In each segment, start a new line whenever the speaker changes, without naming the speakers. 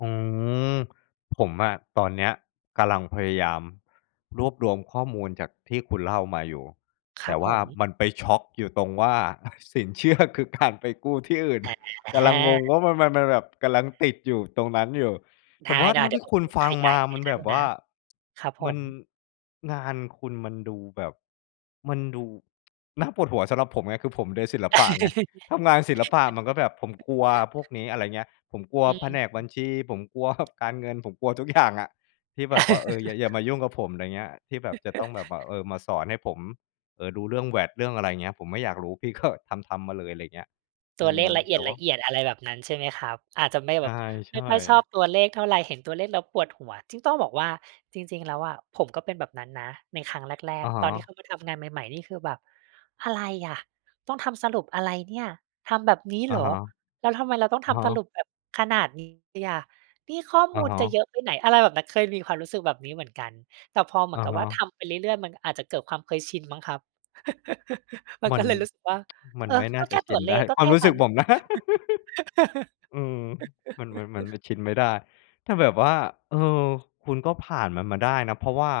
อืม ผมอะตอนเนี้ยกำลังพยายามรวบรวมข้อมูลจากที่คุณเล่ามาอยู่
ค
แต
รั
่
บ
ว
ผ
่า
ม
มันไปช็อกอยู่ตรงว่า สินเชื่อคือการไปกู้ที่อื่น
แฮ่
ก
แห
ำลัง
้
งงว่ามัน มัน มันแบบ กำลังติดอยู่ตรงนั้นอยู่
ไ
แต
ด
่
้
ว่าเท่า
ๆ เดี
ท
๋ย
ี่
วผ
ค
ม
ุณ
กด
ฟั
ข
ง
ย
ม
าย
า
ให
ม
้
ัน
ได้
แบบว
น
่
ะ
า
ครับผ
มัน
ม
งานคุณมันดูแบบ มันดู น่าปวดหัวสำหรับผมไง คือผมโดยศิลปะไง ทำงานศิลปะมันก็แบบผมกลัวพวกนี้ อะไรอย่างเงี้ย ผมกลัว
อื
แผนกบั
ม
ญชี ผมกลัว การเงิน ผมกลัว ทุกอย่างอะ ที่แบบว่า เออ อย่า อย่ามายุ่งกับผม อะไรอย่างเงี้ย ที่แบบจะต้องแบบว่า เออ มาสอนให้ผม เออ ดูเรื่อง VAT เรื่อง อะไรอย่างเงี้ย ผมไม่อยากรู้ พี่ ก็ ทำ ๆ มาเลย อะไรอย่างเงี้ย
ต
อ
ั
ื
วเล
ม
ขละเอ
แต่ว่า
ียด ๆ อะไรแบบนั้นใช่ไหมครับ? อาจจะไม่
ใ
แบบ
ช
ไม่
่
ค่อยชอ
ๆ
บตัวเลขเท่าไร เห็นตัวเลขแล้วปวดหัว จริงต้องบอกว่า จริง ๆ แล้วอะผมก็เป็นแบบนั้นนะ ในครั้งแร
อ
ก
ะฮ
ๆ ตอนที่
ะ
เข้ามาทำงานใหม่ ๆ นี่คือแบบ อะไรอะ ต้องทำสรุปอะไรเนี่ย ทำแบบนี้
อ
เ
ะ
หรอ
ฮะ
แล้วทำไมเราต้อง
อ
ท
ะฮ
ำสรุ
ะ
ปแบบขนาดนี้อะ นี่ข้อ
อ
ม
ะ
ูล
ฮ
จะเ
ะ
ยอะไปไหน? อะไรแบบนั้น เคยมีความรู้สึกแบบนี้เหมือนกัน แต่พอเหม
อ
ือ
ะ
นกับ
ฮ
ว่าท
ะ
ำไปเรื่อย ๆ มันอาจจะเกิดความเคยชินมั้งครับ มัน
มั
ก็
น
เลยรู้สึกว่า
มั
เ
น
ออ
ไม่น
ก
่า
็
จ
แค
ะ
่
ช
ตั
ิน
วเล
ได้
ข ก็
คว
แ
า
ค
ม
่
รู้
น
ส
ั
ึ
้
ก
น
ผมนะ อืม มัน มัน มัน มันชินไม่ได้ ถ้าแบบว่า เออ คุณก็ผ่านมันมาได้นะ เพราะว่า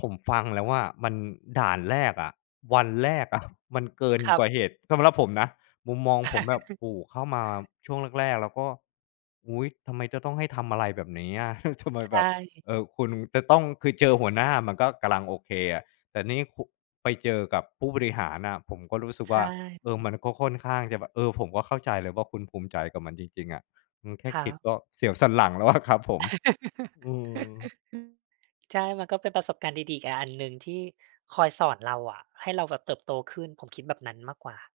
ผมฟังแล้วอะมันด่านแรกอะ วันแรก อะ มันเกิน
ครั
ก
บ
ว่าเหตุ สำหรับผมนะ มุมมองผมแบบ โอ้ เข้ามาช่วงแรก ๆ แล้วก็ อุ๊ย! ทำไมจะต้องให้ทำอะไรแบบนี้อะ เฮ้ย ทำไม
ใช
แบบ เอ่
่
อ คุณจะต้อง คือเจอหัวหน้ามันก็กำลังโอเคอะ แต่นี่คุ ไปเจอกับผู้บริหารน่ะ ผมก็รู้สึก
ใช
ว่า เออ
่
มันก็ค่อนข้างจะแบบ เออ ผมก็เข้าใจเลยว่าคุณภูมิใจกับมันจริง ๆ อะ อืม แค่
ครั
คิด
บ
ก็เสียวสันหลังแล้ว อะ ครับผม อือ
ใช่ มันก็เป็นประสบการณ์ดี ๆ อีก อ อันหนึ่งที่คอยสอนเราอะ ให้เราแบบเติบโตขึ้น ผมคิดแบบนั้นมากกว่า